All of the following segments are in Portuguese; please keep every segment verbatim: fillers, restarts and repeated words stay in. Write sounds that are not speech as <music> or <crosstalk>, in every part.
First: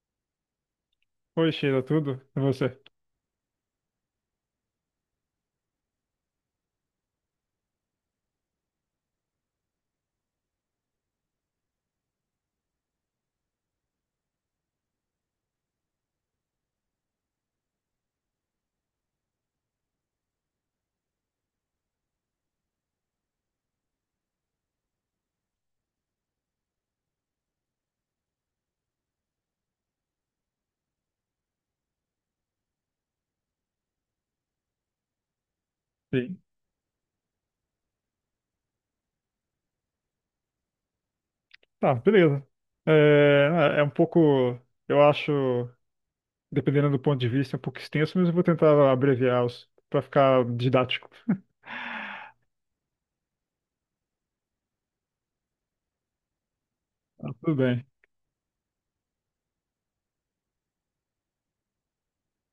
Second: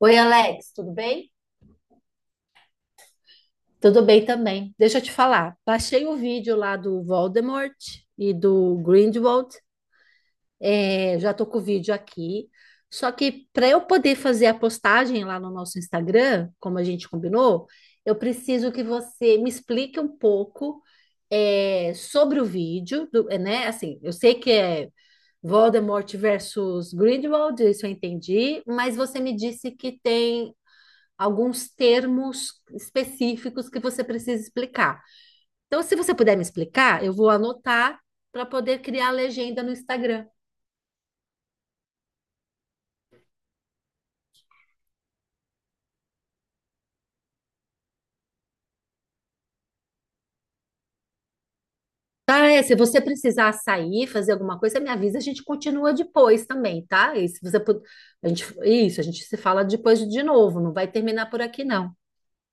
Oi, Alex, tudo bem? Oi, Sheila, tudo? E você? Tudo bem também. Deixa eu te falar. Baixei o vídeo lá do Voldemort e do Grindelwald. É, já tô com o vídeo aqui. Só que para eu poder fazer a postagem lá no nosso Instagram, como a gente combinou, eu preciso que você me explique um pouco é, sobre o vídeo, do- é, né? Assim, eu sei que é Voldemort versus Grindelwald, isso eu entendi, mas você me disse que tem alguns termos específicos que você precisa explicar. Então, se você puder Sim. me explicar, eu vou anotar para poder criar a legenda no Instagram. Tá, beleza. É, é um pouco, eu acho, dependendo do ponto de vista, um pouco extenso, mas eu vou tentar abreviar os para ficar didático. <laughs> Tá, é, se você precisar sair, fazer alguma coisa, me avisa, a gente continua depois também, tá? Tá, E se tudo você pud- bem. A gente, isso, a gente se fala depois de novo, não vai terminar por aqui, não.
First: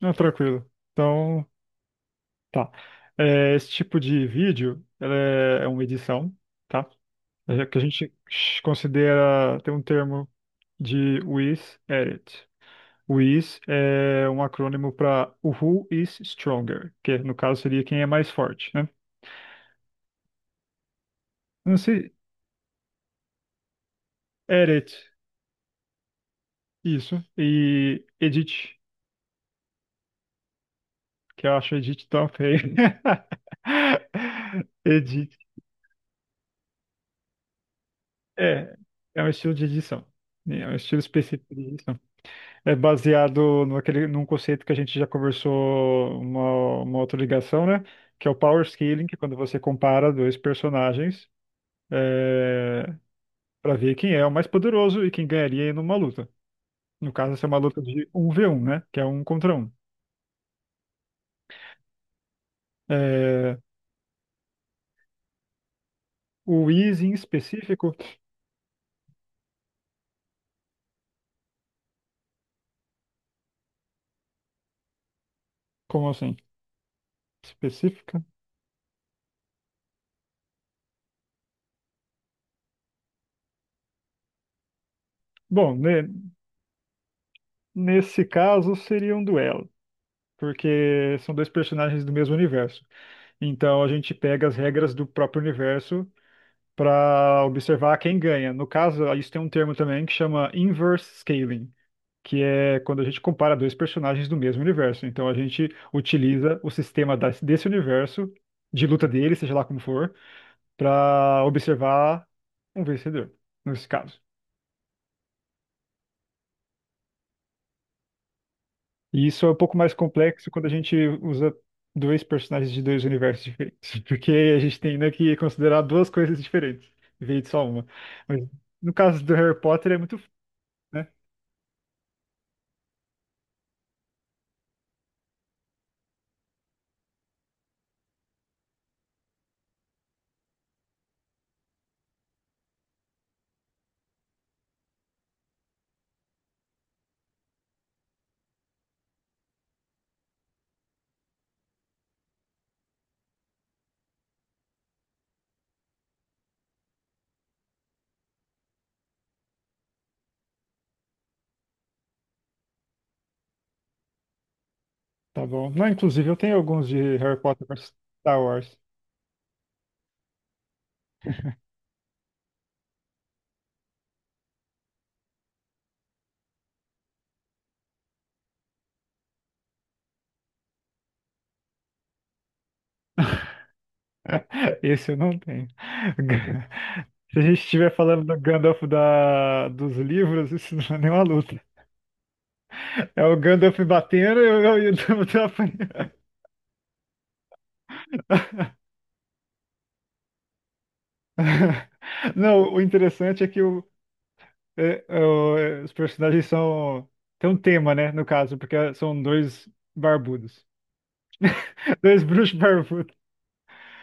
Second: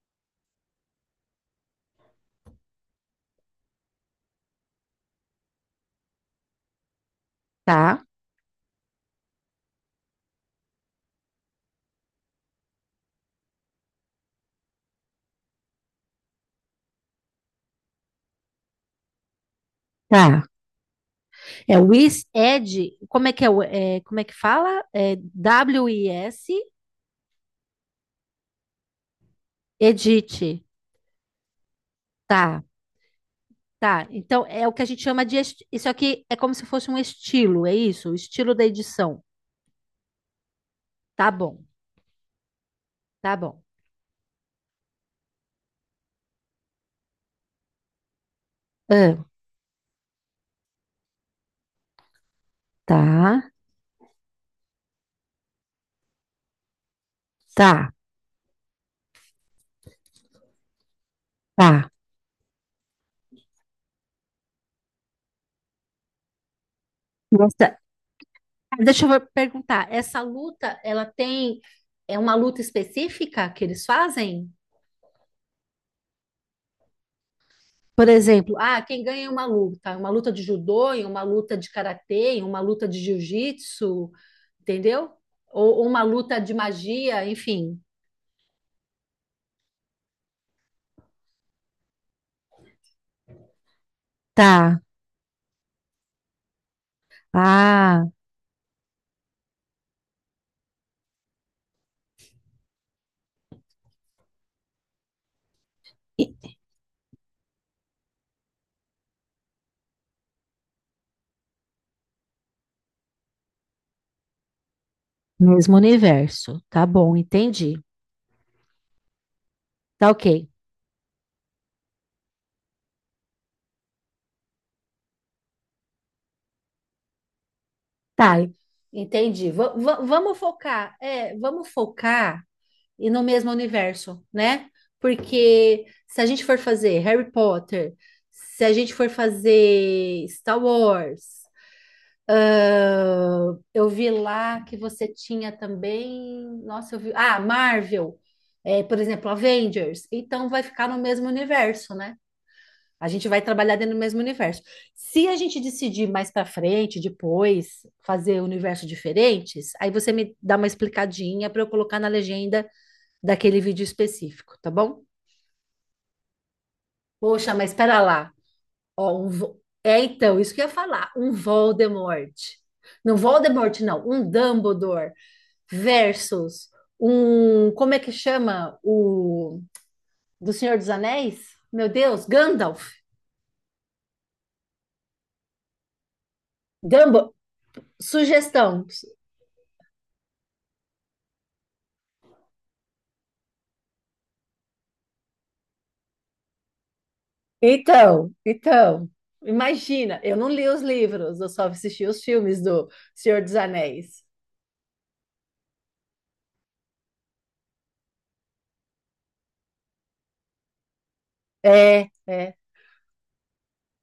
Não, tranquilo. Então, tá. É, esse tipo de vídeo, ela é é uma edição, tá? É que a Tá? gente considera, tem um termo de with edit. O is é um acrônimo para Who is Stronger, que no caso seria quem é mais forte, né? Tá. Não É o sei, is ed, como é que é, o- é, como é que fala? Edit É W-I-S, isso, e Edit, edit. que eu acho Edit tão feio. Tá. Tá, então <laughs> é o que a gente chama Edit, de. est- Isso aqui é como se fosse um estilo, é isso? O estilo da é, é edição. um estilo de edição, né? É um estilo Tá específico de bom, edição. É tá bom. baseado naquele, num conceito que a gente já conversou uma, uma outra ligação, né? Que é o power scaling, que é Ah, quando você compara dois personagens. É, tá, para ver quem é o mais poderoso e quem ganharia em uma luta. No caso, essa é uma luta tá, de um v um, né? Que é um contra um. tá. É, o Easy em Nossa, específico, ah, deixa eu perguntar, essa luta, ela tem. É uma luta específica que eles fazem? como assim? Por Específica? exemplo, ah, quem ganha é uma luta? Uma luta de judô, em uma luta de karatê, em uma luta de jiu-jitsu, entendeu? Bom, Ou, ou uma ne- luta de magia, enfim. nesse caso seria um duelo, porque são dois personagens do mesmo universo. Então a gente pega as Tá. regras do próprio universo para observar Ah. quem ganha. No caso, isso tem um termo também que chama inverse scaling, que é quando a gente compara dois personagens do mesmo universo. Então a gente utiliza o sistema das- desse universo, de luta dele, seja lá como for, para observar um vencedor, nesse caso. Mesmo universo. Tá bom, entendi. E isso é um pouco mais Tá ok. complexo quando a gente usa dois personagens de dois universos diferentes, <laughs> porque a gente tem, né, que considerar duas coisas diferentes, em vez de só uma. Tá, Mas no caso do entendi. Harry Va- Potter é va- muito, f- Vamos focar, né? é, vamos focar e no mesmo universo, né? Porque se a gente for fazer Harry Potter, se a gente for fazer Star Wars, ah, eu vi lá que você tinha também, nossa, eu vi, ah, Marvel, é, por exemplo, Avengers. Então vai ficar no mesmo universo, né? A gente vai trabalhar dentro do mesmo universo. Se a gente decidir mais para frente, depois, fazer universos diferentes, aí você me dá uma explicadinha para eu colocar na legenda daquele vídeo específico, tá bom? Tá bom. Não, inclusive eu tenho alguns de Harry Poxa, Potter mas versus espera lá. Star Wars. Ó, um Vo- é então, isso que eu ia falar, um Voldemort. Não Voldemort, não, um Dumbledore versus um, como é que chama o do Senhor dos Anéis? Meu Deus, Gandalf. <laughs> Esse eu não tenho. Ga- <laughs> Dumbledore. Se a gente estiver falando do Gandalf Sugestão, da, dos livros, isso não é nenhuma luta. É o Gandalf batendo e eu, eu, eu, tô apanhando. então, então, imagina, eu não li os livros, eu só <laughs> assisti os filmes Não, o do Senhor interessante é dos que o, Anéis. é, é o- é, os personagens são. Tem um tema, né? No caso, porque são dois barbudos. <laughs> É, Dois é. bruxos barbudos.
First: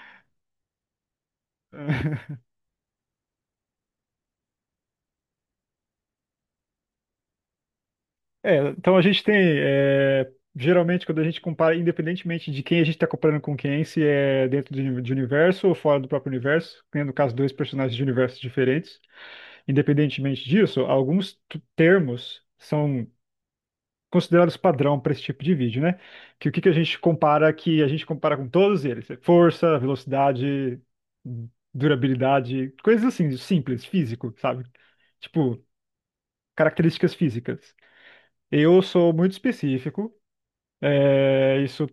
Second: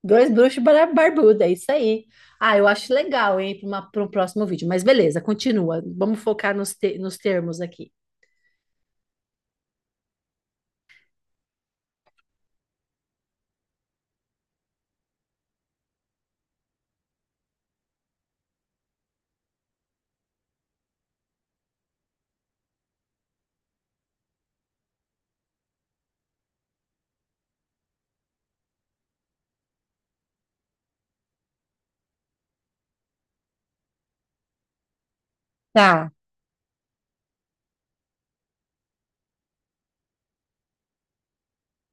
Dois bruxos bar- barbudos, é isso aí. Ah, eu acho legal, hein, para um próximo vídeo. Mas beleza, continua. Vamos focar nos, te- nos termos aqui. É, então a gente tem, é, geralmente quando a gente compara, independentemente de quem a gente está comparando com quem, se é dentro de, uni- de universo ou fora do próprio universo, que no caso dois personagens de universos diferentes, independentemente disso, alguns t- termos são considerados padrão para esse tipo de vídeo, né? Que o que que a gente compara, que a gente compara com todos eles, é força, velocidade, durabilidade, coisas assim, simples, físico, sabe? Tipo, Tá, características físicas. Eu sou muito específico, é, isso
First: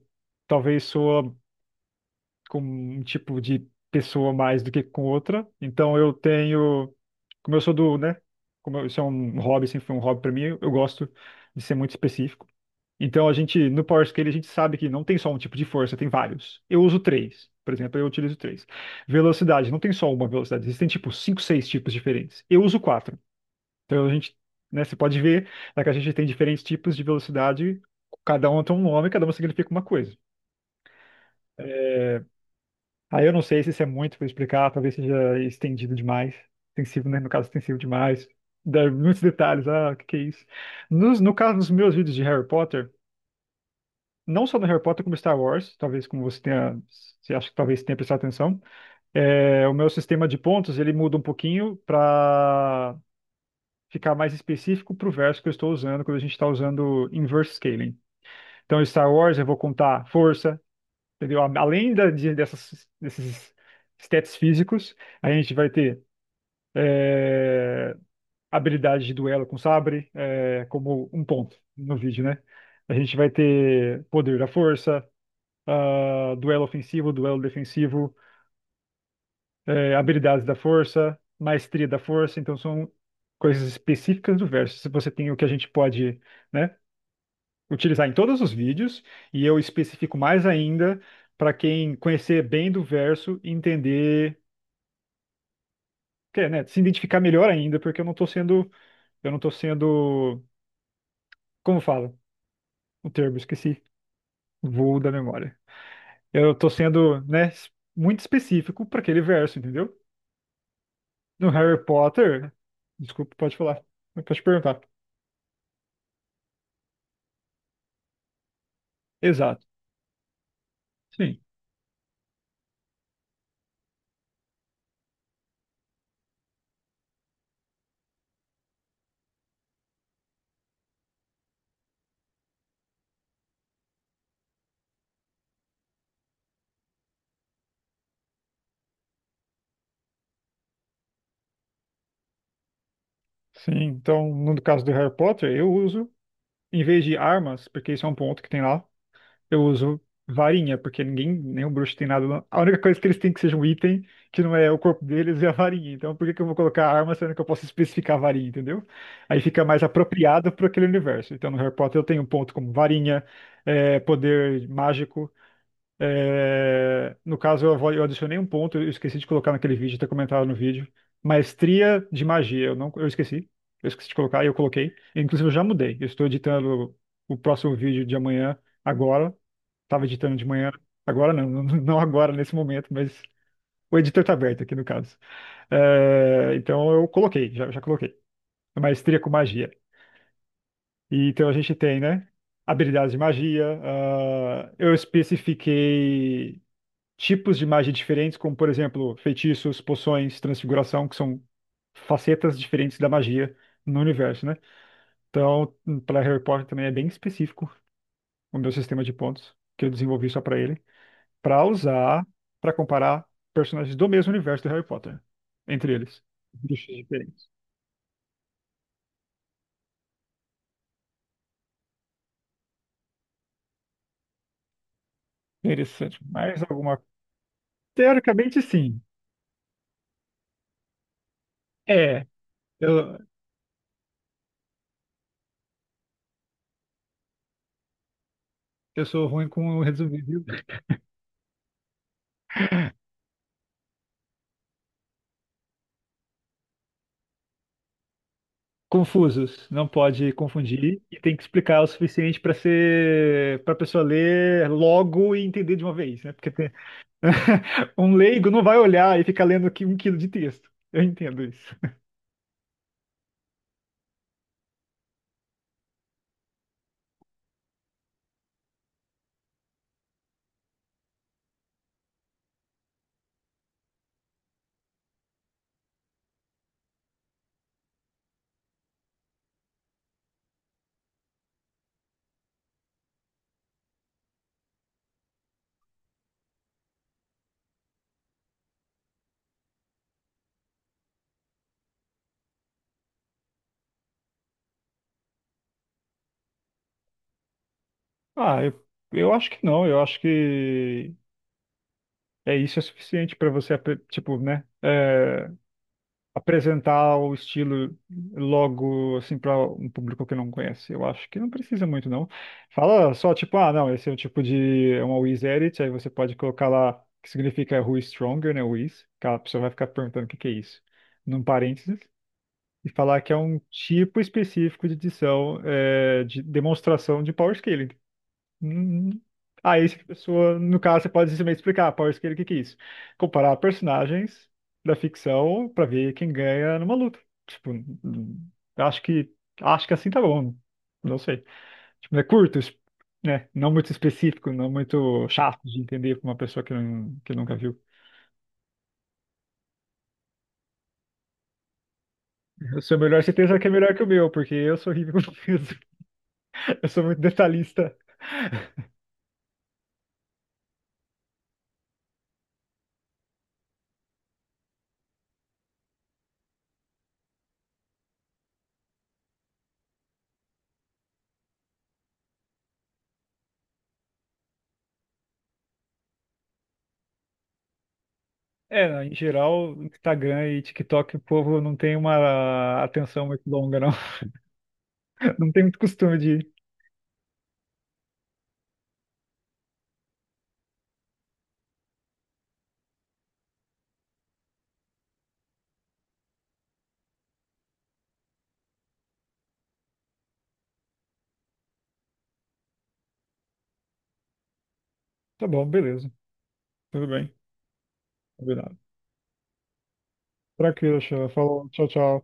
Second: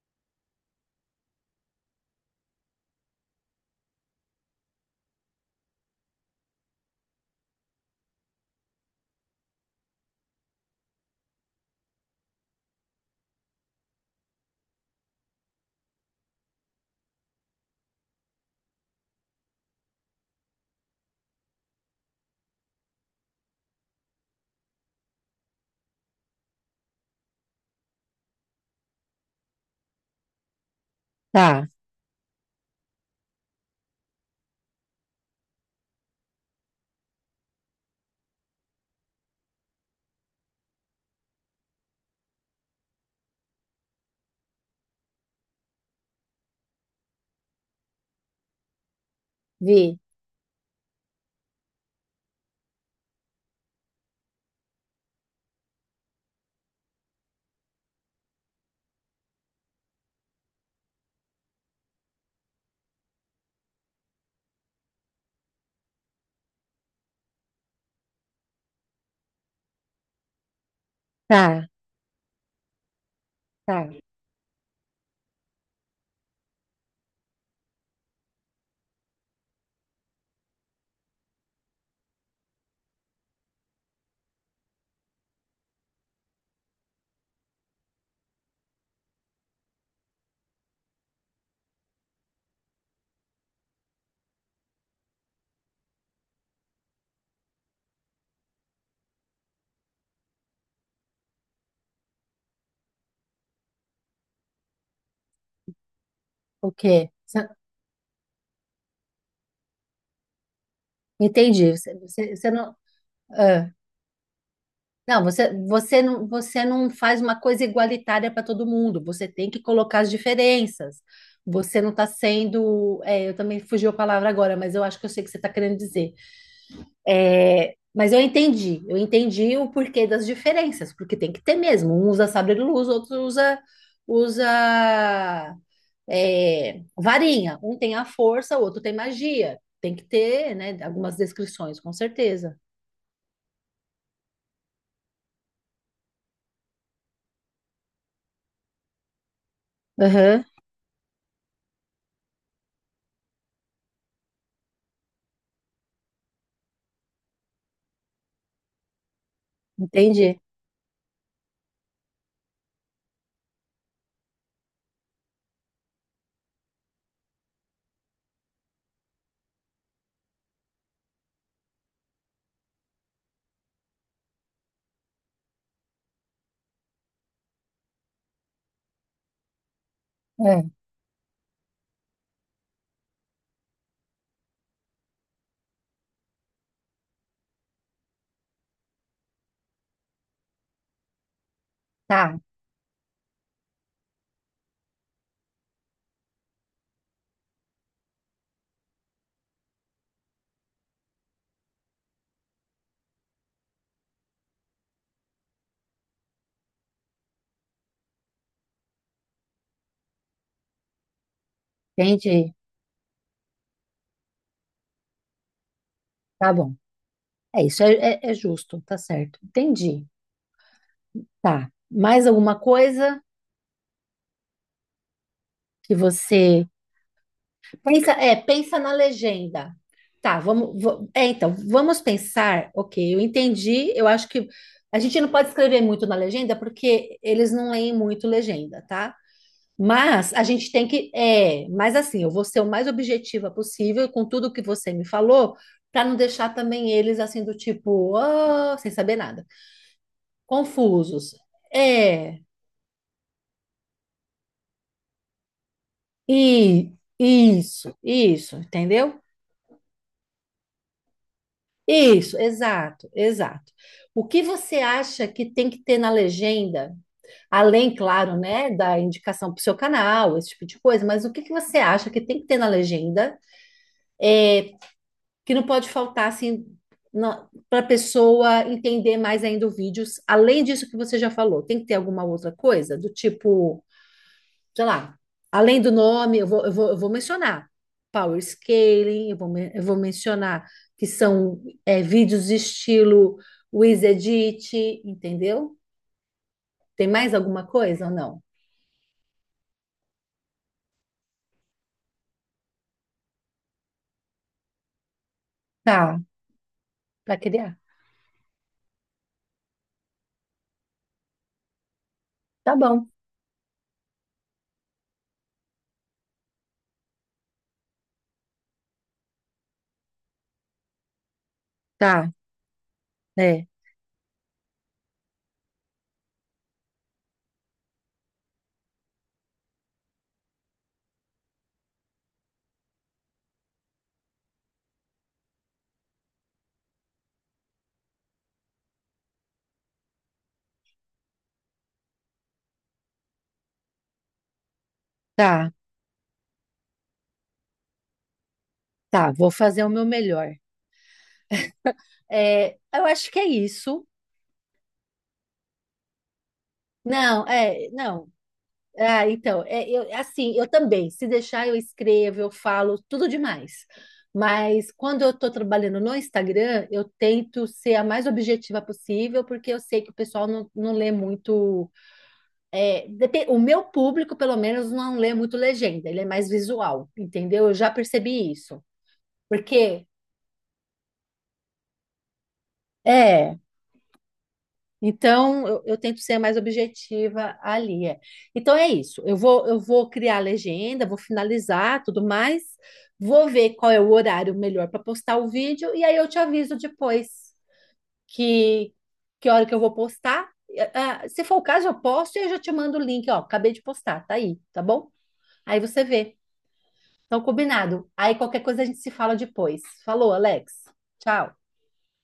talvez soa com um tipo de pessoa mais do que com outra. Então eu tenho, como eu sou do, né? Como eu- isso é um hobby, sempre foi um hobby para mim, eu gosto de ser muito específico. Então a gente, no Power Scale, a gente sabe que não tem só um tipo de força, tem vários. Eu uso três, por exemplo, eu utilizo três. Velocidade, não tem só uma velocidade, existem tipo cinco, seis tipos diferentes. Eu uso quatro. Então a gente, né, você pode ver, né, que a gente tem diferentes tipos de velocidade, cada uma tem um nome, cada uma significa uma coisa. tá, Aí eu não sei se isso é muito para explicar, talvez seja estendido demais, extensivo, né? No caso, extensivo demais. Dá muitos detalhes, ah, o que que é isso? Nos, no caso dos meus vídeos de Harry Potter, não só do Harry Potter, como Star Wars, talvez como você tenha, você acha que talvez tenha prestado atenção, é, o meu vi, sistema de pontos, ele muda um pouquinho para ficar mais específico para o verso que eu estou usando, quando a gente está usando inverse scaling. Então, em Star Wars, eu vou contar força, entendeu? Além da, de, dessas, desses stats físicos, a gente vai ter, é, habilidade de duelo com sabre, é, como um ponto tá, no vídeo, né? A gente vai tá. ter poder da força, ah, duelo ofensivo, duelo defensivo, é, habilidades da força, maestria da força. Então, são coisas específicas do verso. Se você tem o que a gente pode, né, utilizar em todos os vídeos, e eu especifico mais ainda para quem conhecer bem do verso e entender, quer, né, se identificar melhor ainda, porque eu não estou sendo, eu não estou sendo, como fala o termo, esqueci, voo da memória. Eu O estou quê? sendo, Cê- né, es- muito específico para aquele verso, entendeu? No Entendi. Harry Você Potter, não. desculpa, pode falar, pode perguntar. Não, você, você não, você não faz uma coisa igualitária para todo mundo. Você tem que Exato. colocar as diferenças. Sim. Você não está sendo. É, eu também fugiu a palavra agora, mas eu acho que eu sei o que você está querendo dizer. É, mas eu entendi. Eu entendi o porquê das diferenças, porque tem que ter mesmo. Um usa sabre-luz, outro usa, usa é, varinha. Um tem a força, o outro tem magia. Tem que ter, né, algumas descrições, com certeza. Sim, então no caso do Harry Potter, eu uso, em vez de armas, porque isso é um ponto que tem lá, eu uso Aham, varinha, porque ninguém, nenhum bruxo tem nada. Não. A única coisa que eles têm que seja um item, que não é o corpo deles, é a varinha. Então, por que que eu vou colocar arma sendo que eu posso especificar a varinha, entendeu? Aí fica mais entendi. apropriado para aquele universo. Então, no Harry Potter, eu tenho um ponto como varinha, é, poder mágico. É, no caso, eu, vou- eu adicionei um ponto, eu esqueci de colocar naquele vídeo, ter comentado no vídeo. Maestria de magia, eu não, eu esqueci. Eu esqueci de colocar e eu coloquei. Inclusive, eu já mudei. Eu estou editando o próximo vídeo de amanhã agora. Tava editando de É. manhã. Agora não, <laughs> não agora nesse momento, mas o editor tá aberto aqui no caso. É, então eu coloquei, já, já coloquei. Maestria com magia. E, então a gente tem, né? Tá. Habilidades de magia. Ah, eu especifiquei tipos de magia diferentes, como por exemplo, feitiços, poções, transfiguração, que são facetas diferentes da magia no universo, né? Então, para Harry Potter também é bem específico o meu sistema de pontos, que eu desenvolvi só para ele. Para usar Entendi. para comparar personagens do mesmo universo do Harry Potter entre eles. Tá bom. Bichos diferentes. É isso, é, é- é justo, tá certo. Entendi. Tá. Mais alguma coisa que Interessante. Mais você alguma? pensa? É, Teoricamente, pensa na sim. legenda. Tá, vamos. va- é, então, vamos É, pensar. Ok, eu, eu entendi. Eu acho que a gente não pode escrever muito na legenda porque eles não leem muito legenda, eu tá? sou ruim com resumir, Mas a viu? gente tem que. É, mas assim, eu vou ser o mais objetiva possível com tudo que você me falou, para não deixar também eles assim do tipo, "Ah", sem saber nada. Confusos. Não pode confundir e Confusos. tem que explicar o suficiente É, para ser para pessoa ler logo e entender de uma vez, né? Porque tem- e <laughs> isso, um leigo isso, não vai olhar entendeu? e ficar lendo aqui um quilo de texto. Eu entendo isso. Isso, exato, exato. O que você acha que tem que ter na legenda, além, claro, né, da indicação para o seu canal, esse tipo de coisa, mas o que que você acha que tem que ter na legenda, é, que não pode faltar assim para a pessoa entender mais ainda o vídeo, além disso que você já falou, tem que ter alguma outra coisa, do tipo sei lá, além do nome, eu vou, eu vou, eu vou mencionar power scaling, eu vou, men- eu vou mencionar que são é, vídeos de estilo Wiz Edit, entendeu? Tem mais alguma coisa ou não? Ah, eu, eu acho que não. Eu acho que é, isso é suficiente para você, apre- tipo, né, é, Tá, apresentar o para criar. estilo logo, assim, para um público que não conhece. Eu acho que não precisa muito, não. Tá bom. Fala só, tipo, ah, não, esse é o tipo de, é uma Wiz Edit, aí você pode colocar lá, que significa Who is Stronger, né, Wiz, que a pessoa vai ficar perguntando o que que é isso, num parênteses, Tá, e falar que é um é, tipo específico de edição, é, de demonstração de Power Scaling. Hum, Aí, a pessoa, no caso, você pode simplesmente explicar, Power Scale, o que que é isso? Comparar personagens da ficção pra ver quem ganha numa luta. Tipo, hum, acho que acho que assim tá bom. Não sei. Tipo, é curto, es- né? Não muito específico, não muito chato tá, de entender pra uma pessoa que, não, que nunca viu. tá, vou fazer o meu melhor. É, O seu eu melhor acho que é certeza que é melhor que o isso. meu, porque eu sou horrível com peso. <laughs> Eu sou muito Não, é, detalhista. não. Ah, então, é, eu, é assim, eu também, se deixar eu escrevo, eu falo tudo demais. Mas quando eu estou trabalhando no Instagram, eu tento ser a mais objetiva possível, porque eu sei que o pessoal não, não lê muito. É, depe- o meu público, pelo menos, não lê muito legenda, ele é mais visual, entendeu? Eu já percebi isso. É, em geral, Porque. Instagram e TikTok, o povo não tem uma atenção muito É longa, não. Não tem então, muito eu, eu costume tento ser de mais objetiva ali. É. Então, é isso. Eu vou, eu vou criar a legenda, vou finalizar tudo mais, vou ver qual é o horário melhor para postar o vídeo, e aí eu te aviso depois que, que hora que eu vou postar. Eh, ah, se for o caso, eu posto e eu já te mando o link, ó. Acabei de postar, tá aí, tá bom? tá bom, Aí você beleza. vê. Tudo bem. Então, combinado. Aí qualquer Combinado. coisa a gente se fala depois. Falou, Alex. Tranquilo, Sheila. Tchau. Falou. Tchau, tchau.